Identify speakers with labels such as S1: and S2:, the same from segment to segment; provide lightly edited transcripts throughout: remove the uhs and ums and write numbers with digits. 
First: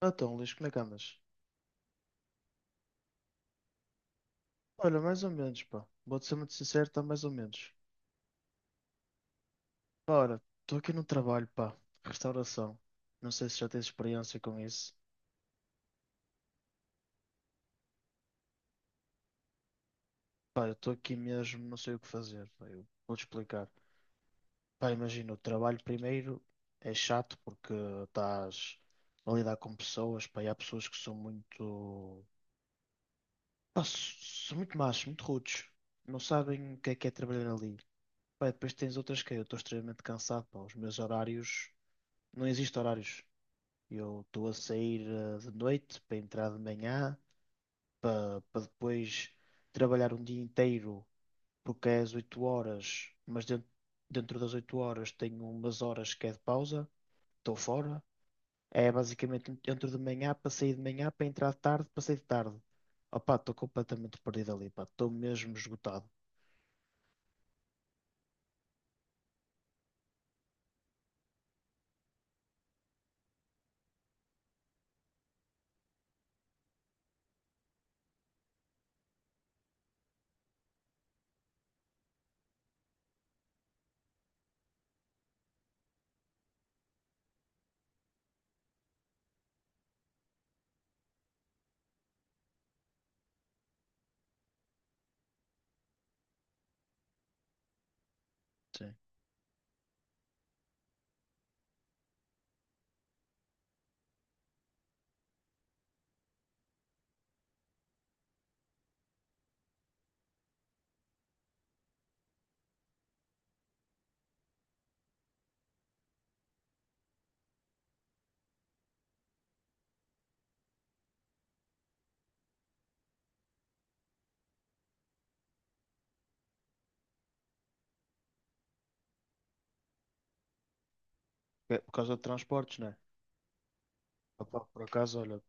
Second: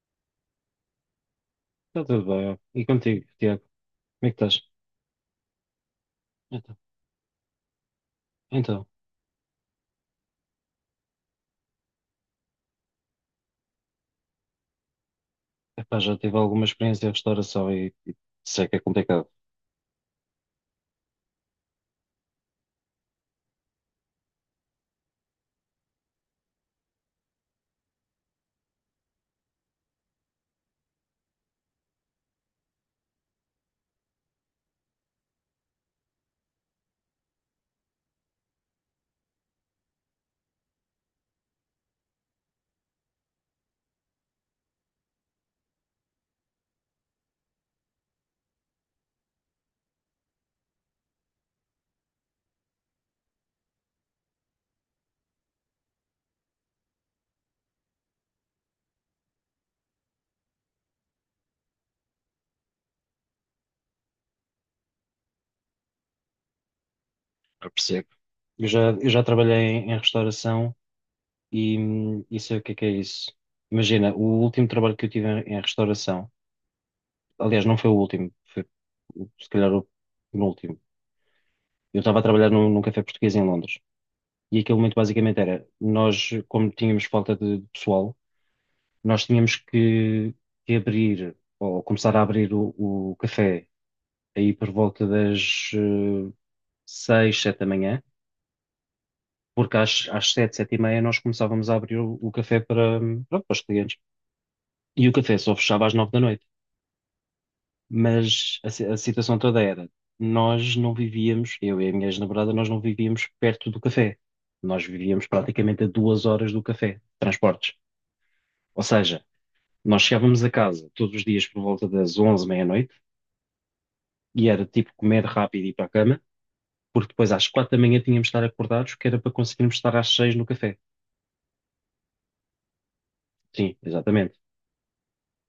S1: Então, Luís, como é que andas?
S2: Está tudo bem, ó. E contigo, Tiago? Como é que estás?
S1: Olha, mais ou menos, pá. Vou-te ser muito
S2: Então,
S1: sincero, está mais ou menos.
S2: então,
S1: Ora, estou aqui no trabalho, pá. Restauração. Não sei se já tens experiência com isso.
S2: epá, já tive alguma experiência em restauração e sei que é complicado.
S1: Pá, eu estou aqui mesmo, não sei o que fazer. Eu vou-te explicar. Pá, imagina, o trabalho primeiro é chato porque estás a lidar com pessoas, pá, e há pessoas que são muito... Pá, s- São muito machos, muito rudes. Não sabem o que é trabalhar ali. Pá, e depois tens outras que eu estou extremamente cansado, pá. Os meus horários... Não existe horários. Eu estou a sair de noite para entrar de manhã, para depois trabalhar um dia inteiro, porque é às 8 horas, mas dentro das 8 horas tenho umas horas que é de pausa, estou fora. É basicamente entro de manhã para sair de manhã, para entrar de tarde, para sair de tarde. Opá, estou completamente perdido ali, pá, estou mesmo esgotado.
S2: Eu percebo. Eu já trabalhei em restauração e sei o que é isso. Imagina, o último trabalho que eu tive em restauração, aliás, não foi o último, foi se calhar o penúltimo. Eu estava a trabalhar num café português em Londres e aquilo muito basicamente era, nós, como tínhamos falta de pessoal, nós tínhamos que abrir, ou começar a abrir o café aí por volta das seis, sete da manhã,
S1: Sim.
S2: porque às sete, sete e meia nós começávamos a abrir o café para, pronto, para os clientes. E o café só fechava às nove da noite. Mas a situação toda era, nós não vivíamos, eu e a minha ex-namorada, nós não vivíamos perto do café. Nós vivíamos praticamente a 2 horas do café, transportes. Ou seja, nós chegávamos a casa todos os dias por volta das onze, meia-noite, e era tipo comer rápido e ir para a cama, porque depois às quatro da manhã tínhamos de estar acordados, que era para conseguirmos estar às seis no café.
S1: É por causa de transportes, né?
S2: Sim, exatamente.
S1: Opá, por acaso, olha,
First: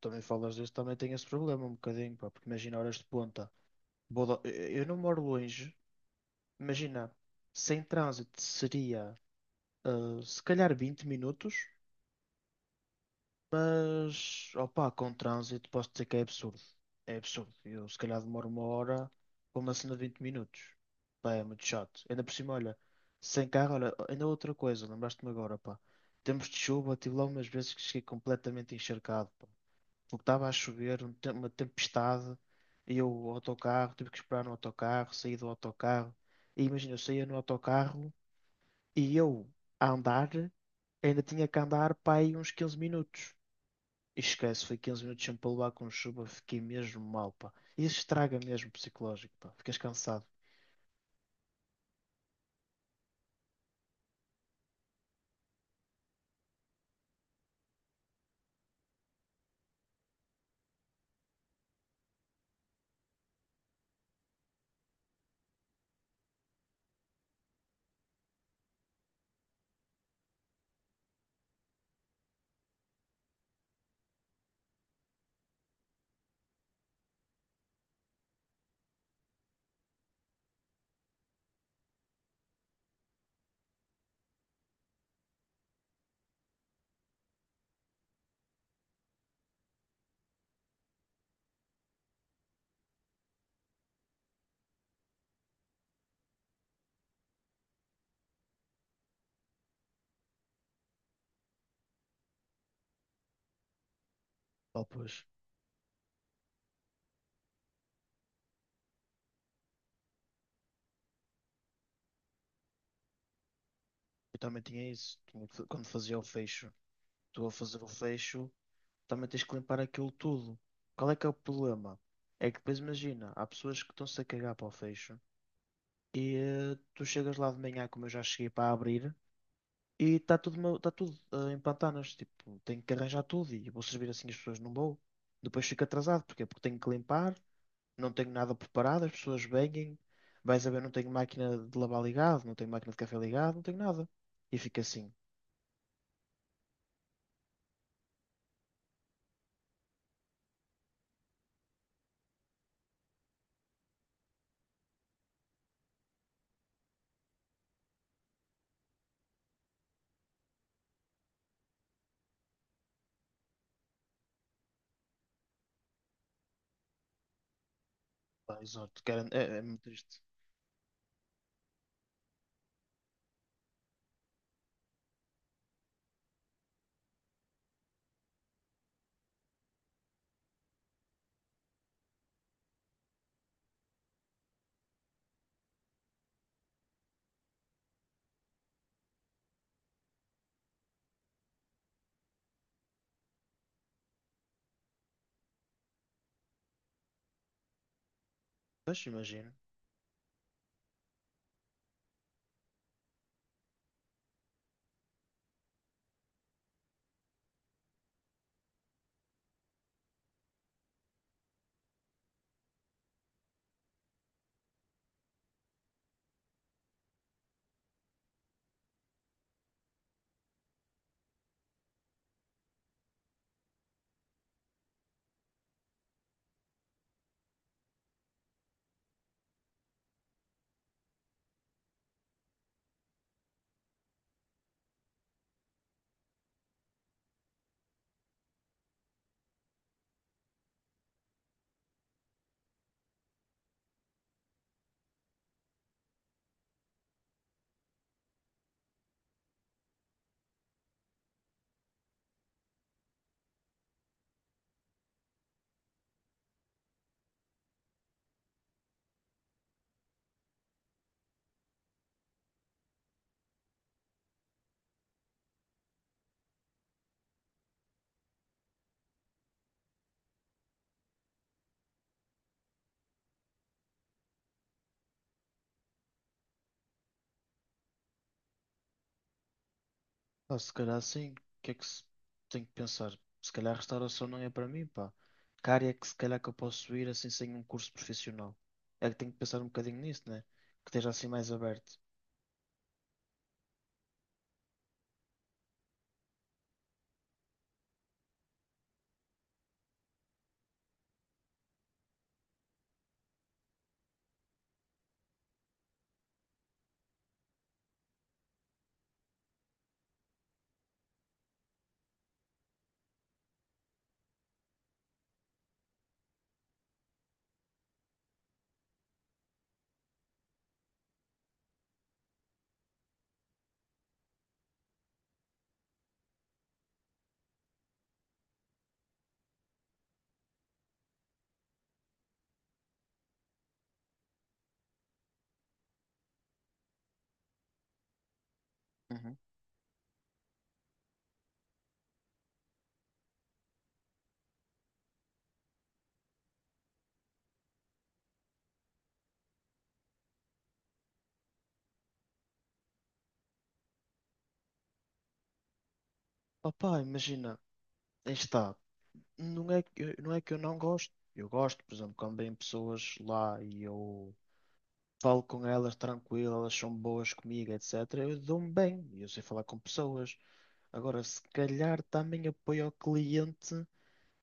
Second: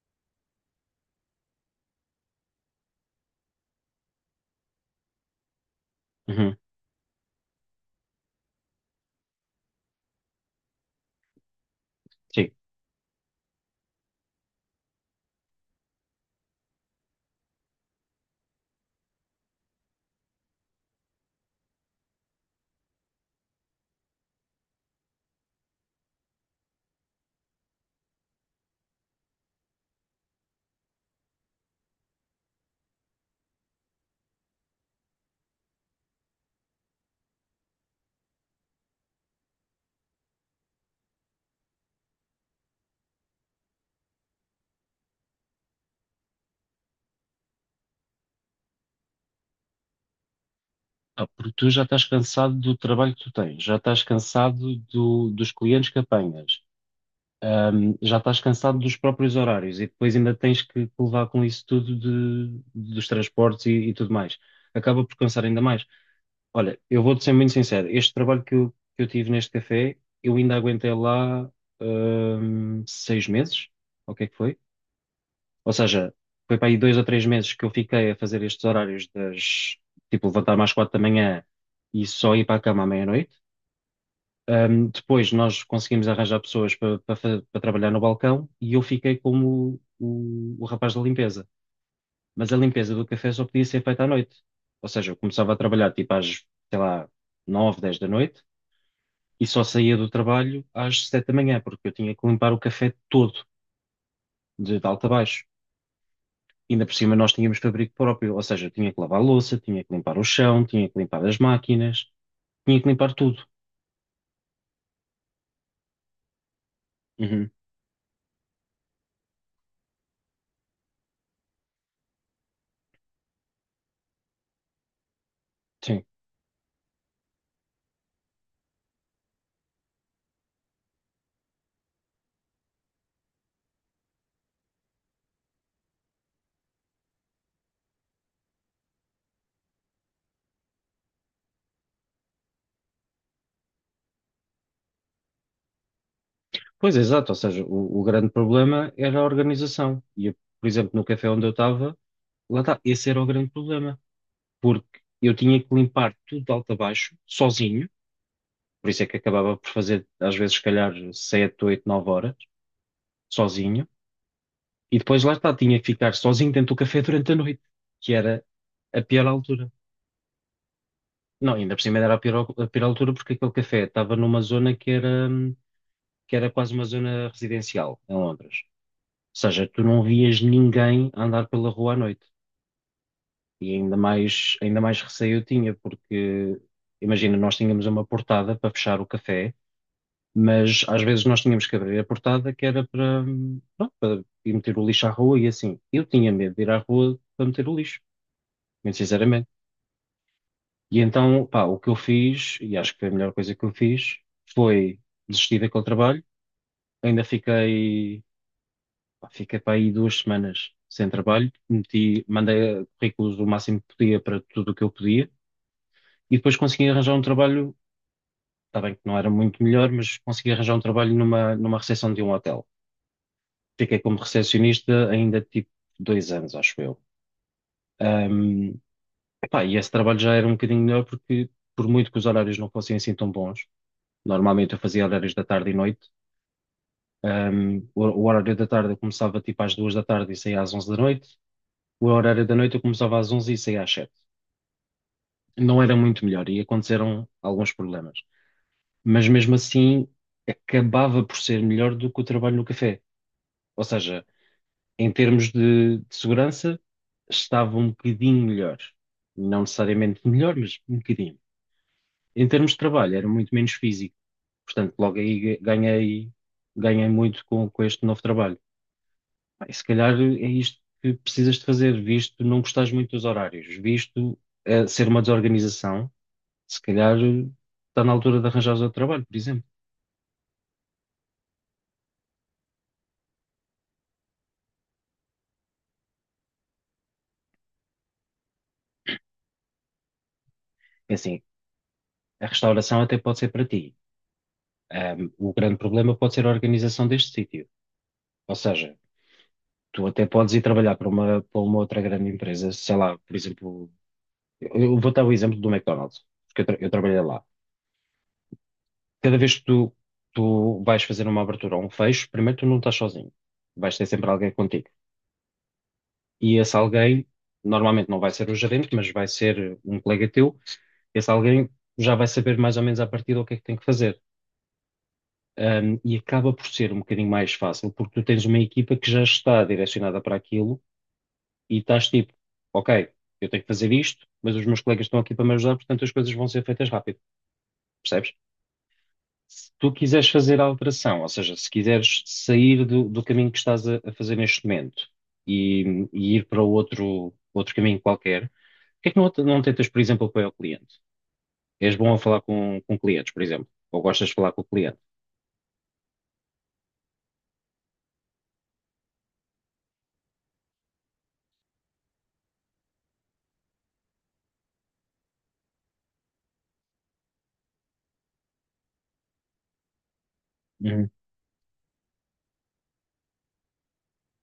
S1: também falas disso, também tenho esse problema um bocadinho, pá, porque imagina horas de ponta. Vou da- eu não moro longe.
S2: Uhum,
S1: Imagina, sem trânsito seria se calhar 20 minutos,
S2: sim.
S1: mas opa com trânsito posso dizer que é absurdo. É absurdo. Eu se calhar demoro uma hora para uma cena de 20 minutos. Pá, é muito chato. Ainda por cima, olha, sem carro, olha, ainda outra coisa, lembraste-me agora, pá. Tempos de chuva, tive lá umas vezes que cheguei completamente encharcado, pá. Porque estava a chover, uma tempestade, e eu, o autocarro, tive que esperar no autocarro, saí do autocarro. E imagina, eu saía no autocarro. E eu, a andar, ainda tinha que andar para aí uns 15 minutos. E esquece, foi 15 minutos sempre a levar com chuva, fiquei mesmo mal, pá. Isso estraga mesmo o psicológico, pá. Ficas cansado.
S2: Ah, porque tu já estás cansado do trabalho que tu tens, já estás cansado dos clientes que apanhas, já estás cansado dos próprios horários e depois ainda tens que levar com isso tudo dos transportes e tudo mais. Acaba por cansar ainda mais. Olha, eu vou-te ser muito sincero. Este trabalho que eu tive neste café, eu ainda aguentei lá, 6 meses. O que é que foi? Ou seja, foi para aí 2 ou 3 meses que eu fiquei a fazer estes horários das, tipo, levantar-me às quatro da manhã e só ir para a cama à meia-noite. Depois nós conseguimos arranjar pessoas para trabalhar no balcão e eu fiquei como o rapaz da limpeza. Mas a limpeza do café só podia ser feita à noite. Ou seja, eu começava a trabalhar tipo às, sei lá, nove dez da noite e só saía do trabalho às sete da manhã, porque eu tinha que limpar o café todo, de,
S1: Oh,
S2: de alto a
S1: pois.
S2: baixo. Ainda por cima nós tínhamos fabrico próprio, ou seja, eu tinha que lavar a louça, tinha que limpar o chão, tinha que limpar as máquinas, tinha que limpar tudo.
S1: Eu também tinha isso. Quando fazia o fecho, tu
S2: Uhum,
S1: a fazer o fecho, também tens que limpar aquilo tudo. Qual é que é o problema? É que depois imagina, há pessoas que estão-se a cagar para o fecho
S2: sim.
S1: e tu chegas lá de manhã, como eu já cheguei para abrir, e está tá tudo em pantanas. Tipo, tenho que arranjar tudo e vou servir assim as pessoas, não vou. Depois fico atrasado, porquê? Porque tenho que limpar, não tenho nada preparado, as pessoas vêm, vais a ver, não tenho máquina de lavar ligado, não tenho máquina de café ligado, não tenho nada. E fica assim.
S2: Pois, é exato, ou seja, o grande problema era a organização. E, eu, por exemplo, no café onde eu estava, lá está, esse era o grande problema, porque eu tinha que limpar tudo de alto a baixo, sozinho, por isso é que acabava por fazer, às vezes, se calhar, 7, 8, 9 horas, sozinho. E depois lá está, tinha que ficar sozinho dentro do café durante a noite, que era
S1: Pá,
S2: a
S1: exato,
S2: pior
S1: cara, é
S2: altura.
S1: muito triste.
S2: Não, ainda por cima era a pior altura porque aquele café estava numa zona que era quase uma zona residencial em Londres. Ou seja, tu não vias ninguém a andar pela rua à noite. E ainda mais receio eu tinha, porque imagina, nós tínhamos uma portada para fechar o café, mas às vezes nós tínhamos que abrir a portada que era para, pronto, para ir meter o lixo à rua e assim. Eu tinha medo de ir à rua para meter o lixo, muito
S1: Mas
S2: sinceramente.
S1: imagino.
S2: E então, pá, o que eu fiz, e acho que foi a melhor coisa que eu fiz, foi desistir daquele trabalho. Ainda fiquei, pá, fiquei para aí 2 semanas sem trabalho. Mandei currículos o máximo que podia para tudo o que eu podia. E depois consegui arranjar um trabalho, está bem que não era muito melhor, mas consegui arranjar um trabalho numa, numa recepção de um hotel. Fiquei como recepcionista ainda tipo 2 anos, acho eu. Ahm, pá, e esse trabalho já era um bocadinho melhor porque, por muito que os horários não fossem assim tão bons, normalmente eu fazia horários da tarde e noite. O horário da tarde eu começava tipo às duas da tarde e saía às onze da noite. O horário da noite eu começava às onze e saía às sete. Não era muito melhor e aconteceram alguns problemas. Mas mesmo assim acabava por ser melhor do que o trabalho no café. Ou seja, em termos de segurança, estava um bocadinho melhor. Não necessariamente melhor, mas um bocadinho. Em termos de trabalho, era muito menos físico. Portanto, logo aí ganhei, ganhei muito com este novo trabalho. Bem, se calhar é isto que precisas de fazer, visto não gostares muito dos horários, visto ser uma desorganização, se calhar está na altura de arranjares outro trabalho, por exemplo.
S1: Pá, se calhar sim, o que é que se... tenho que pensar? Se calhar a restauração não é para mim, pá. Que área é que se calhar que eu posso ir assim sem um curso profissional? É que tenho que pensar um bocadinho nisso, né? Que esteja
S2: É
S1: assim
S2: assim,
S1: mais aberto.
S2: a restauração até pode ser para ti. O grande problema pode ser a organização deste sítio. Ou seja, tu até podes ir trabalhar para uma outra grande empresa, sei lá, por exemplo, eu vou dar o exemplo do McDonald's, porque eu trabalhei lá. Cada vez que tu vais fazer uma abertura ou um fecho, primeiro tu não estás sozinho. Vais ter sempre alguém contigo. E esse alguém, normalmente não vai ser o gerente, mas vai ser um colega teu, esse alguém já vai saber mais ou menos à partida o que é que tem que fazer. E acaba por ser um bocadinho mais fácil, porque tu tens uma equipa que já está direcionada para aquilo e estás tipo, ok, eu tenho que fazer isto, mas os meus colegas estão aqui para me ajudar, portanto as coisas vão ser feitas rápido, percebes?
S1: Uhum.
S2: Se tu quiseres fazer a alteração, ou seja, se quiseres sair do caminho que estás a fazer neste momento e ir para outro caminho qualquer. Porquê que não tentas, por exemplo, apoiar o cliente? És bom a falar com clientes, por exemplo, ou gostas de falar com o cliente?
S1: Opá, imagina, aí está. Não é que eu não gosto. Eu gosto, por exemplo, quando vêm pessoas lá e eu falo com elas tranquilo, elas são boas comigo, etc. Eu dou-me bem e eu sei falar com pessoas.
S2: Uhum.
S1: Agora, se calhar também apoio ao cliente,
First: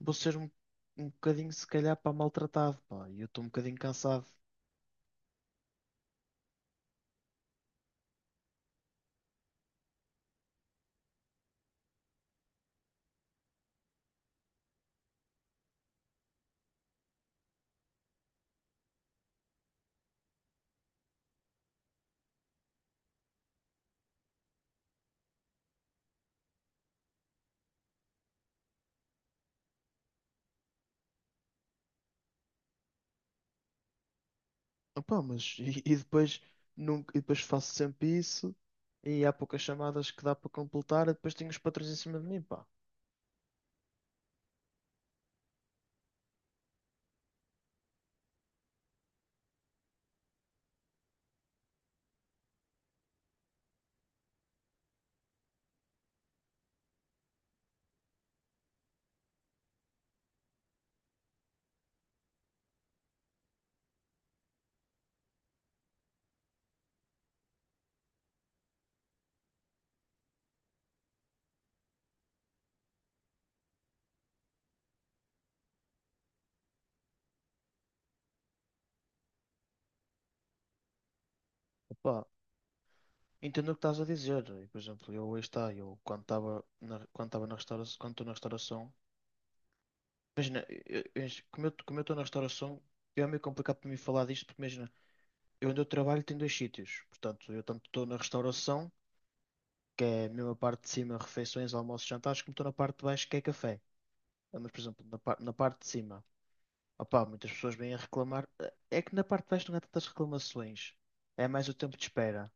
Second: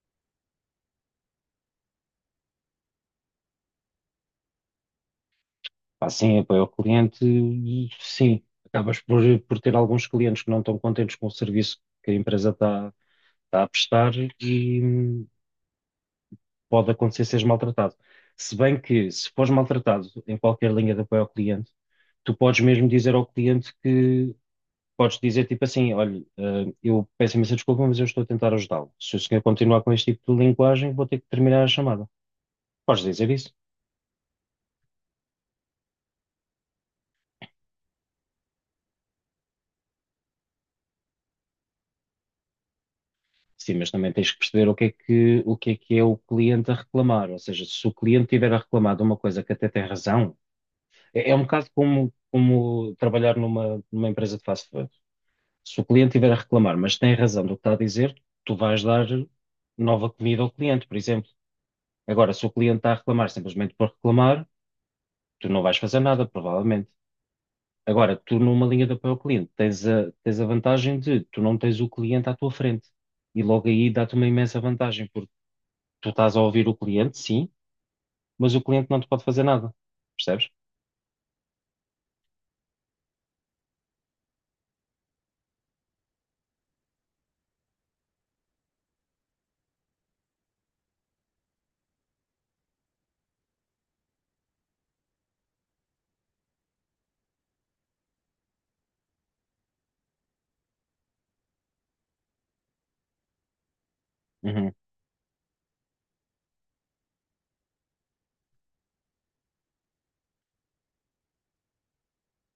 S1: vou ser um bocadinho, se calhar, para maltratado, pá. E eu estou um bocadinho cansado.
S2: Pá, sim, apoio ao cliente, sim. Acabas por ter alguns clientes que não estão contentes com o serviço que a empresa está a prestar e, pode acontecer seres maltratado. Se bem que, se fores maltratado em qualquer linha de apoio ao cliente, tu podes mesmo dizer ao cliente que, podes dizer tipo assim, olha, eu peço imensa desculpa, mas eu estou a tentar ajudá-lo. Se o senhor continuar com este tipo de linguagem, vou ter que terminar a chamada. Podes dizer isso.
S1: Opá, mas e depois, nunca, e depois faço sempre isso e há poucas chamadas que dá para completar e depois tenho os patrões em cima de mim, pá.
S2: Sim, mas também tens que perceber o que é que é o cliente a reclamar. Ou seja, se o cliente tiver a reclamar de uma coisa que até tem razão, é, é um bocado como, como trabalhar numa, numa empresa de fast food. Se o cliente tiver a reclamar, mas tem razão do que está a dizer, tu vais dar nova comida ao cliente, por exemplo. Agora, se o cliente está a reclamar simplesmente por reclamar, tu não vais fazer nada, provavelmente. Agora, tu numa linha de apoio ao cliente tens a vantagem de tu não tens o cliente à tua frente. E logo aí dá-te uma imensa vantagem, porque tu estás a ouvir o cliente, sim, mas o cliente não te pode fazer nada. Percebes?
S1: Opá. Entendo o que estás a dizer. E, por exemplo, eu aí está, eu quando estava na restauração, quando estou na restauração, imagina, como eu estou na restauração, é meio complicado para mim falar disto, porque imagina, eu onde eu trabalho tem dois sítios. Portanto, eu tanto estou na restauração, que é a mesma parte de cima, refeições, almoços, jantares, como estou na parte de baixo, que é café. Ah, mas,
S2: Uhum.
S1: por exemplo, na parte de cima, opá, muitas pessoas vêm a reclamar. Ah, é que na parte de baixo não há tantas reclamações. É mais o tempo de espera.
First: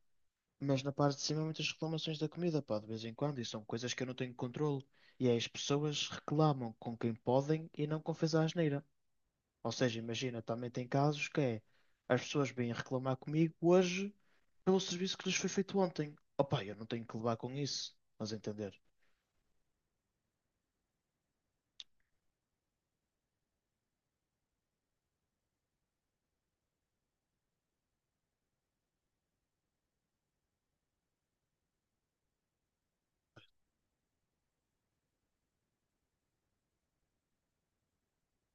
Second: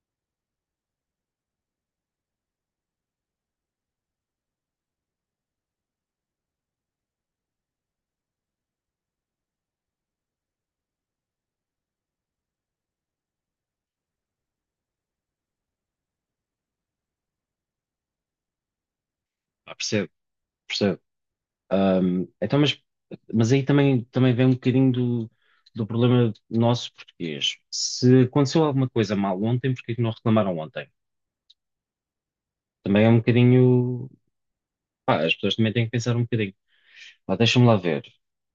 S1: Mas na parte de cima há muitas reclamações da comida, pá, de vez em quando, e são coisas que eu não tenho controle. E aí as pessoas reclamam com quem podem e não com quem fez a asneira. Ou seja, imagina, também tem casos que é as pessoas vêm reclamar comigo hoje pelo serviço que lhes foi feito ontem. Opá, eu não tenho que levar com isso, mas entender.
S2: Ah, percebo, percebo. Então, mas aí também vem um bocadinho do problema nosso português. Se aconteceu alguma coisa mal ontem, porque é que não reclamaram ontem? Também é um bocadinho. Pá, as pessoas também têm que pensar um bocadinho. Lá, deixa-me lá ver.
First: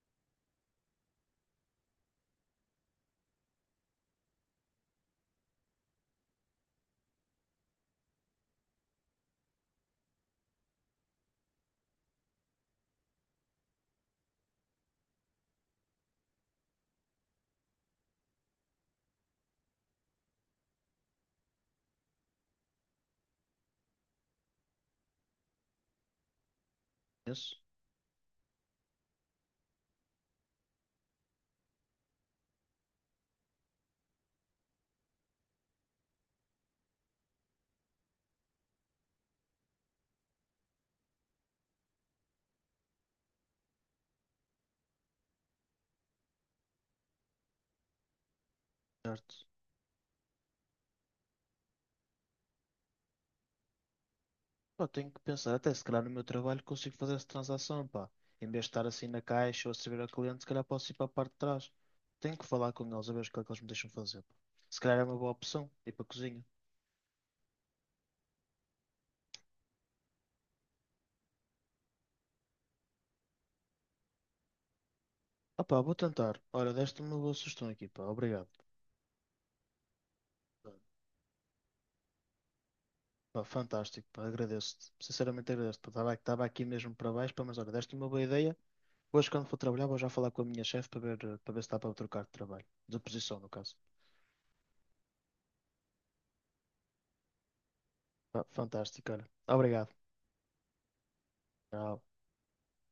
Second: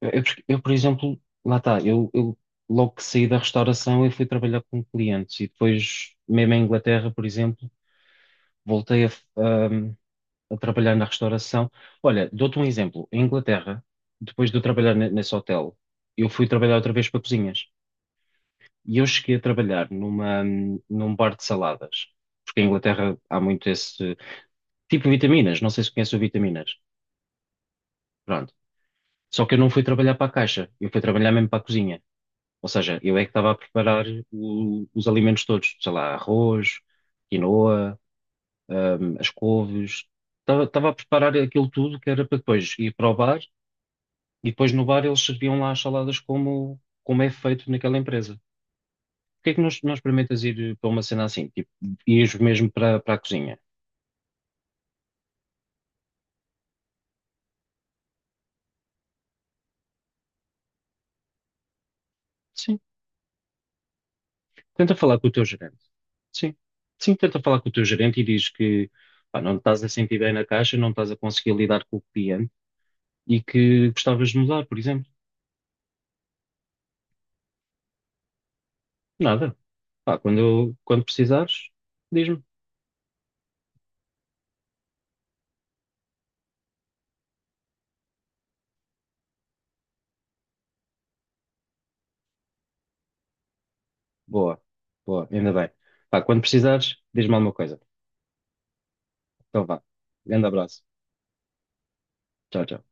S2: Eu, por exemplo, lá está, eu logo que saí da restauração eu fui trabalhar com clientes e depois, mesmo em Inglaterra, por exemplo, voltei a trabalhar na restauração. Olha, dou-te um exemplo. Em Inglaterra, depois de eu trabalhar nesse hotel, eu fui trabalhar outra vez para cozinhas. E eu cheguei a trabalhar num bar de saladas. Porque em Inglaterra há muito esse tipo de vitaminas. Não sei se conhece o vitaminas.
S1: Isso,
S2: Pronto. Só que eu não fui trabalhar para a caixa. Eu fui trabalhar mesmo para a cozinha. Ou seja, eu é que estava a preparar os alimentos todos. Sei lá, arroz, quinoa, as couves. Estava a preparar aquilo tudo que era para depois ir para o bar. E depois no bar eles serviam lá as saladas como é feito naquela empresa.
S1: certo?
S2: Porquê é que nós experimentas ir para uma cena assim? Tipo, ires mesmo para a cozinha?
S1: Pá, tenho que pensar, até se calhar no meu trabalho consigo fazer essa transação, pá. Em vez de estar assim na caixa ou a servir ao cliente, se calhar posso ir para a parte de trás. Tenho que falar
S2: Sim.
S1: com eles a ver o que é que eles me deixam fazer, pá. Se
S2: Tenta
S1: calhar é uma
S2: falar com
S1: boa
S2: o teu
S1: opção
S2: gerente.
S1: ir para a cozinha.
S2: Sim. Sim, tenta falar com o teu gerente e diz que pá, não te estás a sentir bem na caixa, não estás a conseguir lidar com o cliente e que gostavas de mudar, por exemplo.
S1: Ah, pá, vou tentar. Olha, deste-me uma boa sugestão aqui, pá. Obrigado.
S2: Nada. Pá, quando precisares, diz-me.
S1: Pá, fantástico, pá. Agradeço-te. Sinceramente agradeço-te, pá. Estava aqui mesmo para baixo, pá, mas olha, deste-me uma boa ideia. Hoje, quando for trabalhar, vou já falar com a minha chefe para ver, para ver se dá para eu trocar de trabalho. De posição, no caso.
S2: Boa. Boa, ainda bem. Pá, quando precisares, diz-me alguma coisa.
S1: Pá, fantástico, olha.
S2: Então vá.
S1: Obrigado.
S2: Grande abraço.
S1: Tchau.
S2: Tchau, tchau.